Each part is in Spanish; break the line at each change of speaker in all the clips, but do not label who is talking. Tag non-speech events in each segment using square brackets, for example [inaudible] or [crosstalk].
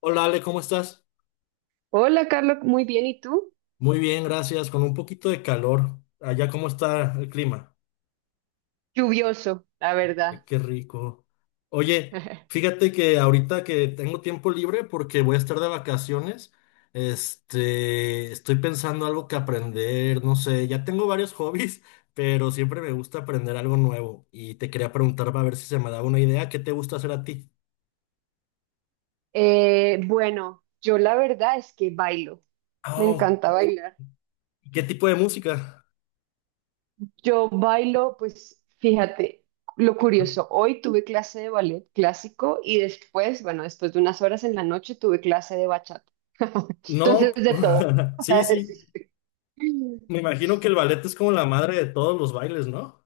Hola Ale, ¿cómo estás?
Hola, Carlos, muy bien. ¿Y tú?
Muy bien, gracias. Con un poquito de calor. Allá, ¿cómo está el clima?
Lluvioso, la
Ay,
verdad.
qué rico. Oye,
[laughs]
fíjate que ahorita que tengo tiempo libre porque voy a estar de vacaciones, estoy pensando algo que aprender, no sé, ya tengo varios [laughs] hobbies, pero siempre me gusta aprender algo nuevo y te quería preguntar para ver si se me daba una idea, ¿qué te gusta hacer a ti?
Bueno, yo la verdad es que bailo. Me
Oh,
encanta bailar.
¿qué tipo de música?
Yo bailo, pues fíjate, lo curioso, hoy tuve clase de ballet clásico y después, bueno, después de unas horas en la noche tuve clase de bachata. [laughs]
No,
Entonces, de todo.
[laughs] sí,
[laughs]
sí. Me imagino que el ballet es como la madre de todos los bailes, ¿no?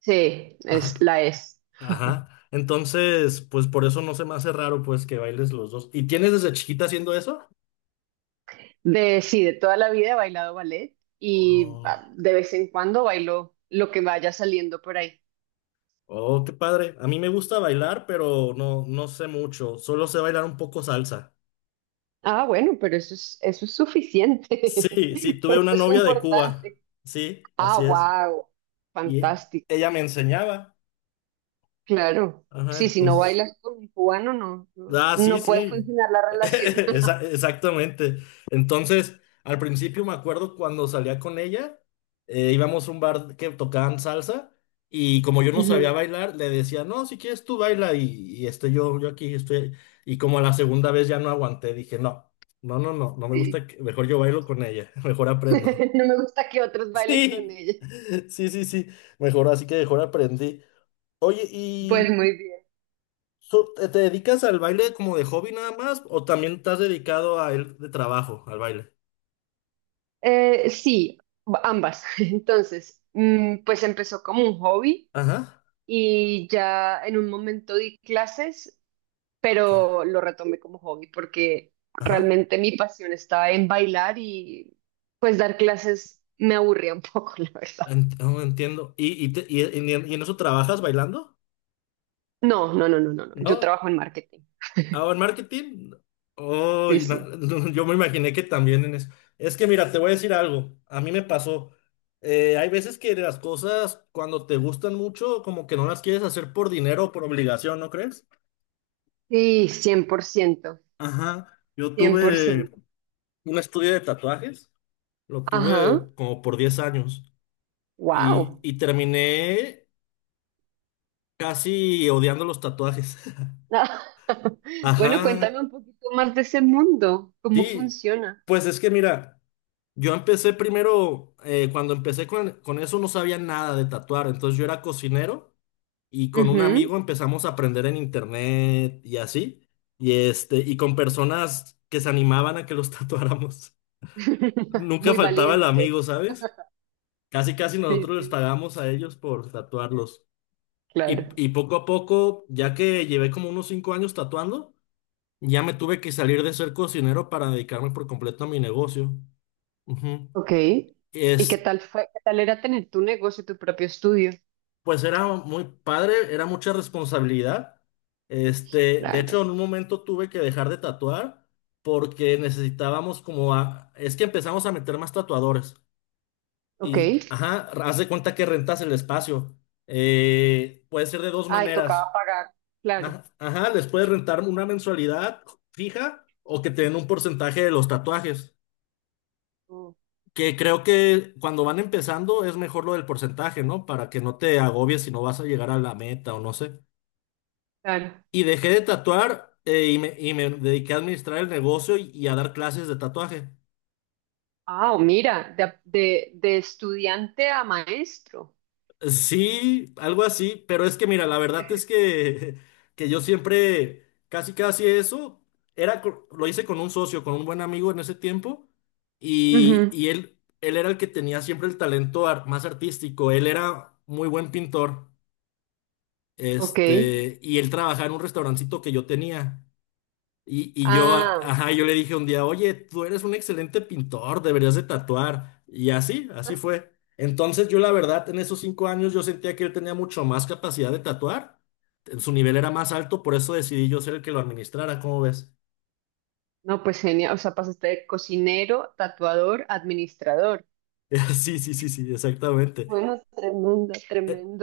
Sí, es
Ajá,
la es.
ajá. Entonces, pues por eso no se me hace raro, pues, que bailes los dos. ¿Y tienes desde chiquita haciendo eso?
Sí, de toda la vida he bailado ballet y
Oh,
de vez en cuando bailo lo que vaya saliendo por ahí.
oh, qué padre. A mí me gusta bailar, pero no, no sé mucho. Solo sé bailar un poco salsa.
Ah, bueno, pero eso es suficiente.
Sí, sí,
[laughs]
tuve una
Eso es
novia de Cuba.
importante.
Sí,
Ah,
así es.
wow.
Y ella
Fantástico.
me enseñaba.
Claro.
Ajá,
Sí, si no
entonces.
bailas con un cubano, no, no,
Ah, sí,
no puede
sí.
funcionar la
[laughs]
relación. [laughs]
Exactamente. Entonces, al principio me acuerdo cuando salía con ella, íbamos a un bar que tocaban salsa y como yo no sabía
Ujú.
bailar, le decía, no, si quieres tú baila y yo aquí estoy. Y como a la segunda vez ya no aguanté, dije, no, no, no, no, no me gusta,
Sí.
mejor yo bailo con ella, [laughs] mejor aprendo. [laughs]
[laughs] No me gusta que otros bailen con
Sí,
ella.
sí, sí, sí, mejor así que mejor aprendí. Oye,
Pues muy bien.
So, ¿te dedicas al baile como de hobby nada más? ¿O también estás dedicado a él de trabajo, al baile?
Sí, ambas. [laughs] Entonces, pues empezó como un hobby
Ajá.
y ya en un momento di clases,
Ok,
pero lo retomé como hobby porque
ajá.
realmente mi pasión estaba en bailar y pues dar clases me aburría un poco, [laughs] la verdad.
Oh, entiendo. ¿Y en eso trabajas bailando?
No, no, no, no, no, no. Yo
¿No?
trabajo en marketing.
¿Ah, en marketing? Oh,
Sí, sí.
[laughs] yo me imaginé que también en eso. Es que mira, te voy a decir algo. A mí me pasó. Hay veces que las cosas, cuando te gustan mucho, como que no las quieres hacer por dinero o por obligación, ¿no crees?
Sí, cien por ciento,
Ajá. Yo
cien por
tuve
ciento
un estudio de tatuajes. Lo
Ajá,
tuve como por 10 años y,
wow.
y terminé casi odiando los tatuajes. [laughs]
[laughs] Bueno,
Ajá.
cuéntame un poquito más de ese mundo, cómo
Sí,
funciona.
pues es que mira, yo empecé primero, cuando empecé con eso no sabía nada de tatuar, entonces yo era cocinero y con un
Ujú.
amigo empezamos a aprender en internet y así, y con personas que se animaban a que los [laughs] tatuáramos.
[laughs]
Nunca
Muy
faltaba el amigo,
valientes.
¿sabes? Casi casi
Sí,
nosotros les
sí,
pagamos a ellos por tatuarlos. Y,
claro.
y poco a poco, ya que llevé como unos 5 años tatuando, ya me tuve que salir de ser cocinero para dedicarme por completo a mi negocio. Ujú.
Ok. ¿Y qué
Es,
tal fue? ¿Qué tal era tener tu negocio, tu propio estudio?
pues era muy padre, era mucha responsabilidad. De hecho,
Claro.
en un momento tuve que dejar de tatuar porque necesitábamos es que empezamos a meter más tatuadores.
Ok.
Ajá, haz de cuenta que rentas el espacio. Puede ser de dos
Ay, tocaba
maneras.
pagar. Claro.
Ajá, ajá, les puedes rentar una mensualidad fija o que te den un porcentaje de los tatuajes.
Mm,
Que creo que cuando van empezando es mejor lo del porcentaje, ¿no? Para que no te agobies si no vas a llegar a la meta o no sé.
claro.
Y dejé de tatuar y me dediqué a administrar el negocio y a dar clases de tatuaje.
Ah, mira, de estudiante a maestro.
Sí, algo así, pero es que mira, la verdad es que, [laughs] que yo siempre, casi casi eso, lo hice con un socio, con un buen amigo en ese tiempo, y,
Ujú.
y él era el que tenía siempre el talento más artístico, él era muy buen pintor,
Ok.
y él trabajaba en un restaurancito que yo tenía. Y yo,
Ah,
ajá, yo le dije un día, oye, tú eres un excelente pintor, deberías de tatuar. Y así, así fue. Entonces yo la verdad, en esos 5 años yo sentía que él tenía mucho más capacidad de tatuar. Su nivel era más alto, por eso decidí yo ser el que lo administrara, ¿cómo ves?
no, pues genial. O sea, pasaste de cocinero, tatuador, administrador.
[laughs] Sí, sí, sí, sí, exactamente.
Bueno, tremendo,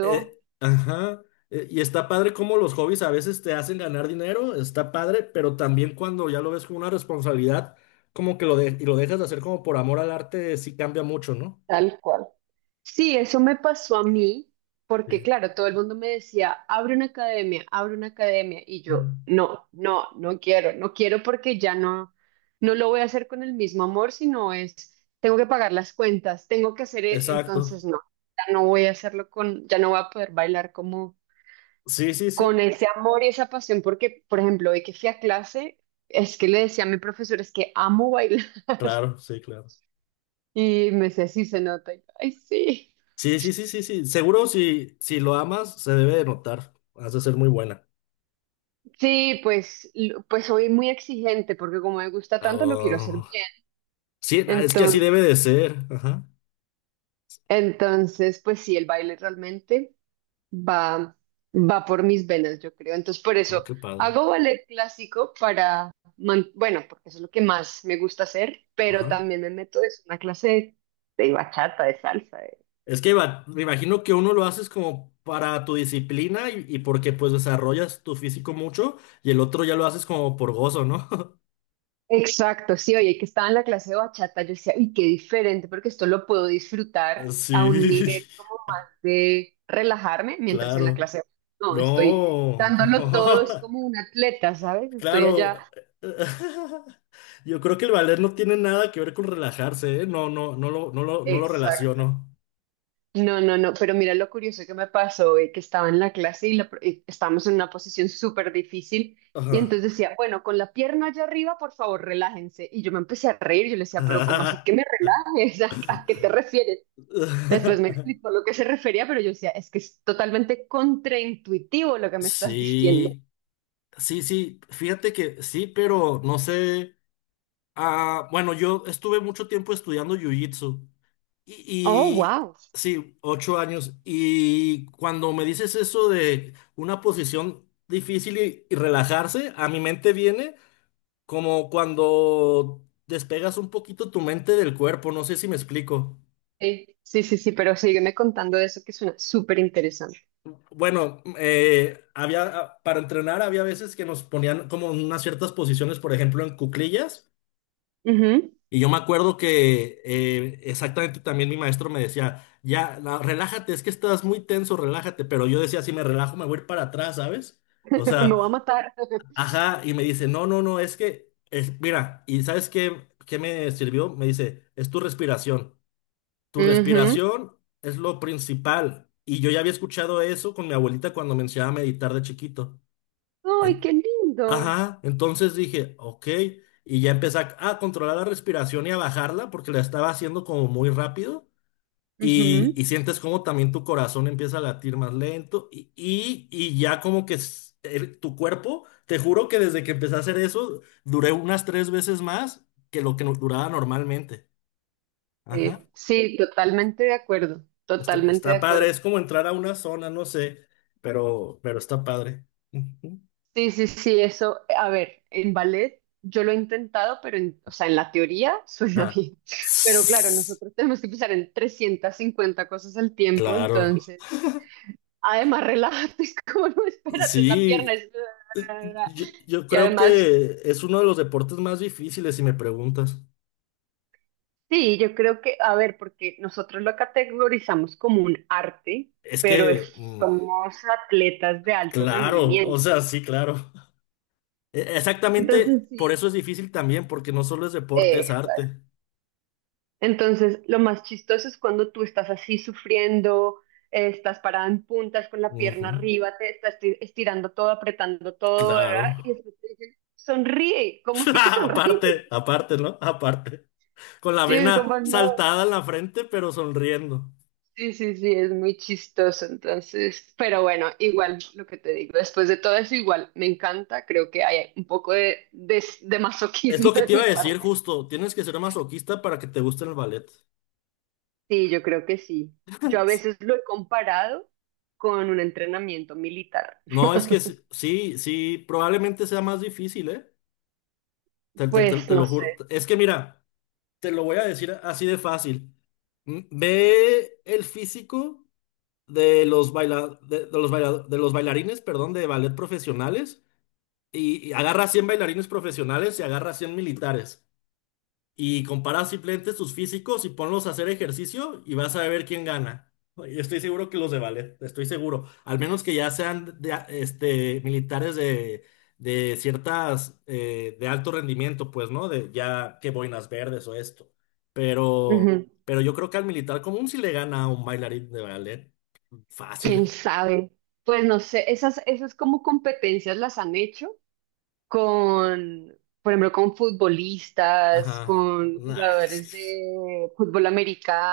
Ajá. Y está padre cómo los hobbies a veces te hacen ganar dinero, está padre, pero también cuando ya lo ves como una responsabilidad, como que lo, y lo dejas de hacer como por amor al arte, sí cambia mucho, ¿no?
Tal cual. Sí, eso me pasó a mí, porque claro, todo el mundo me decía, abre una academia, y yo,
Mm.
no, no, no quiero, no quiero porque ya no, no lo voy a hacer con el mismo amor, sino es, tengo que pagar las cuentas, tengo que hacer,
Exacto.
entonces no, ya no voy a hacerlo con, ya no voy a poder bailar como
Sí, sí, sí.
con ese amor y esa pasión, porque, por ejemplo, hoy que fui a clase, es que le decía a mi profesor, es que amo bailar, [laughs]
Claro, sí, claro.
y me decía, sí, se nota, y yo, ay, sí.
Sí, sí, sí, sí, sí. Seguro si, lo amas, se debe de notar. Has de ser muy buena.
Sí, pues, pues soy muy exigente porque como me gusta tanto lo quiero hacer
Ah,
bien.
sí, ah, es que así debe de
Entonces,
ser. Ajá.
pues sí, el baile realmente va, va por mis venas, yo creo. Entonces, por
Oh,
eso
qué padre.
hago ballet clásico para, bueno, porque eso es lo que más me gusta hacer, pero
Ajá.
también me meto es una clase de, bachata, de salsa.
Es que me imagino que uno lo haces como para tu disciplina y porque pues desarrollas tu físico mucho y el otro ya lo haces como por gozo, ¿no? [laughs]
Exacto, sí, oye, que estaba en la clase de bachata, yo decía, uy, qué diferente, porque esto lo puedo disfrutar a un
Sí,
nivel como más de relajarme,
[laughs]
mientras en la
claro.
clase de no, estoy
No.
dándolo todo, es como
[laughs]
un atleta, ¿sabes? Estoy allá.
Claro, [laughs] yo creo que el valer no tiene nada que ver con relajarse, ¿eh? No, no, no lo
Exacto.
relaciono.
No, no, no, pero mira lo curioso que me pasó, que estaba en la clase y, y estábamos en una posición súper difícil, y
Ajá.
entonces decía, bueno, con la pierna allá arriba, por favor, relájense. Y yo me empecé a reír, yo le decía, pero ¿cómo así que me
[laughs]
relajes? [laughs] ¿A qué te refieres? Después me explicó lo que se refería, pero yo decía, es que es totalmente contraintuitivo lo que me estás [laughs] diciendo.
Sí, sí, sí, fíjate que sí, pero no sé. Ah, bueno, yo estuve mucho tiempo estudiando jiu-jitsu y,
Oh,
y
wow.
sí, 8 años. Y cuando me dices eso de una posición difícil y relajarse, a mi mente viene. Como cuando despegas un poquito tu mente del cuerpo, no sé si me explico.
Sí, sí, sí, sí, pero sígueme contando de eso que suena súper interesante.
Bueno, para entrenar había veces que nos ponían como en unas ciertas posiciones, por ejemplo, en cuclillas.
Ujú.
Y yo me acuerdo que exactamente también mi maestro me decía, ya, relájate, es que estás muy tenso, relájate. Pero yo decía, si me relajo, me voy a ir para atrás, ¿sabes? O
[laughs] Me va a
sea,
matar.
ajá, y me dice, no, no, no, es que, mira, ¿y sabes qué me sirvió? Me dice, es tu respiración. Tu
Ujú.
respiración es lo principal. Y yo ya había escuchado eso con mi abuelita cuando me enseñaba a meditar de chiquito.
Ay,
En-
qué lindo.
ajá, entonces dije, ok. Y ya empecé a controlar la respiración y a bajarla porque la estaba haciendo como muy rápido. Y,
Ujú.
y sientes como también tu corazón empieza a latir más lento. Y ya como que tu cuerpo, te juro que desde que empecé a hacer eso, duré unas 3 veces más que lo que duraba normalmente. Ajá.
Sí, sí, totalmente de acuerdo,
Está,
totalmente de
está padre,
acuerdo.
es como entrar a una zona, no sé, pero está padre. Ujú.
Sí, sí, sí, eso, a ver, en ballet yo lo he intentado, pero en, o sea, en la teoría suena
Ah.
bien, [laughs] pero claro,
Sss,
nosotros tenemos que pensar en 350 cosas al tiempo,
Claro,
entonces, además, relájate, [laughs] es como, no, espérate, la
sí,
pierna es...
eh,
[laughs]
yo
Y
creo
además,
que es uno de los deportes más difíciles, si me preguntas.
sí, yo creo que, a ver, porque nosotros lo categorizamos como un arte,
Es
pero
que,
somos atletas de alto
claro, o
rendimiento,
sea, sí, claro.
entonces
Exactamente, por
sí.
eso es difícil también, porque no solo es deporte, es
eh,
arte.
Entonces, lo más chistoso es cuando tú estás así sufriendo, estás parada en puntas con la
Ujú,
pierna arriba, te estás estirando todo, apretando todo, ¿verdad?
claro.
Y después te dicen, sonríe, ¿cómo
[laughs]
así que sonríe?
Aparte,
[laughs]
aparte, ¿no? Aparte. Con la
Sí, es como
vena
no.
saltada en la frente, pero sonriendo.
Sí, sí, sí, es muy chistoso, entonces, pero bueno, igual lo que te digo, después de todo eso, igual me encanta, creo que hay un poco de, de
Es
masoquismo
lo que
de
te iba
mi
a
parte.
decir justo, tienes que ser masoquista para que te guste el ballet.
Sí, yo creo que sí. Yo a veces lo he comparado con un entrenamiento militar.
No, es que sí, sí, sí, probablemente sea más difícil, ¿eh?
Pues
Te lo
no sé.
juro. Es que mira, te lo voy a decir así de fácil. Ve el físico de los bailarines, perdón, de ballet profesionales y agarra 100 bailarines profesionales y agarra 100 militares. Y compara simplemente sus físicos y ponlos a hacer ejercicio y vas a ver quién gana. Y estoy seguro que los de ballet, estoy seguro. Al menos que ya sean militares de ciertas, de alto rendimiento, pues, ¿no? De ya que boinas verdes o esto.
Ujú.
Pero yo creo que al militar común sí le gana a un bailarín de ballet. Fácil.
¿Quién sabe? Pues no sé, esas, esas como competencias las han hecho con, por ejemplo, con
Ajá.
futbolistas, con
Nah.
jugadores
[laughs]
de fútbol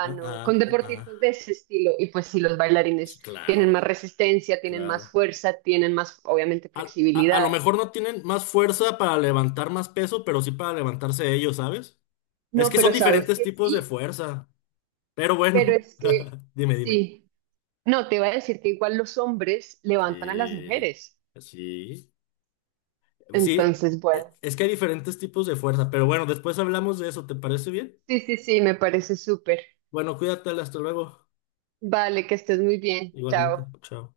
Ah,
con
ah, ah,
deportistas de
ah.
ese estilo. Y pues sí, los
Sí,
bailarines tienen más
claro,
resistencia, tienen más
claro.
fuerza, tienen más, obviamente,
A, a lo
flexibilidad.
mejor no tienen más fuerza para levantar más peso, pero sí para levantarse ellos, ¿sabes? Es
No,
que son
pero sabes
diferentes
que
tipos de
sí,
fuerza. Pero
pero
bueno,
es que
[laughs] dime, dime.
sí. No, te iba a decir que igual los hombres levantan a las
Sí,
mujeres.
sí. Sí,
Entonces, bueno,
es que hay diferentes tipos de fuerza. Pero bueno, después hablamos de eso, ¿te parece bien?
sí, sí, sí, me parece súper.
Bueno, cuídate, hasta luego.
Vale, que estés muy bien.
Igualmente,
Chao.
chao.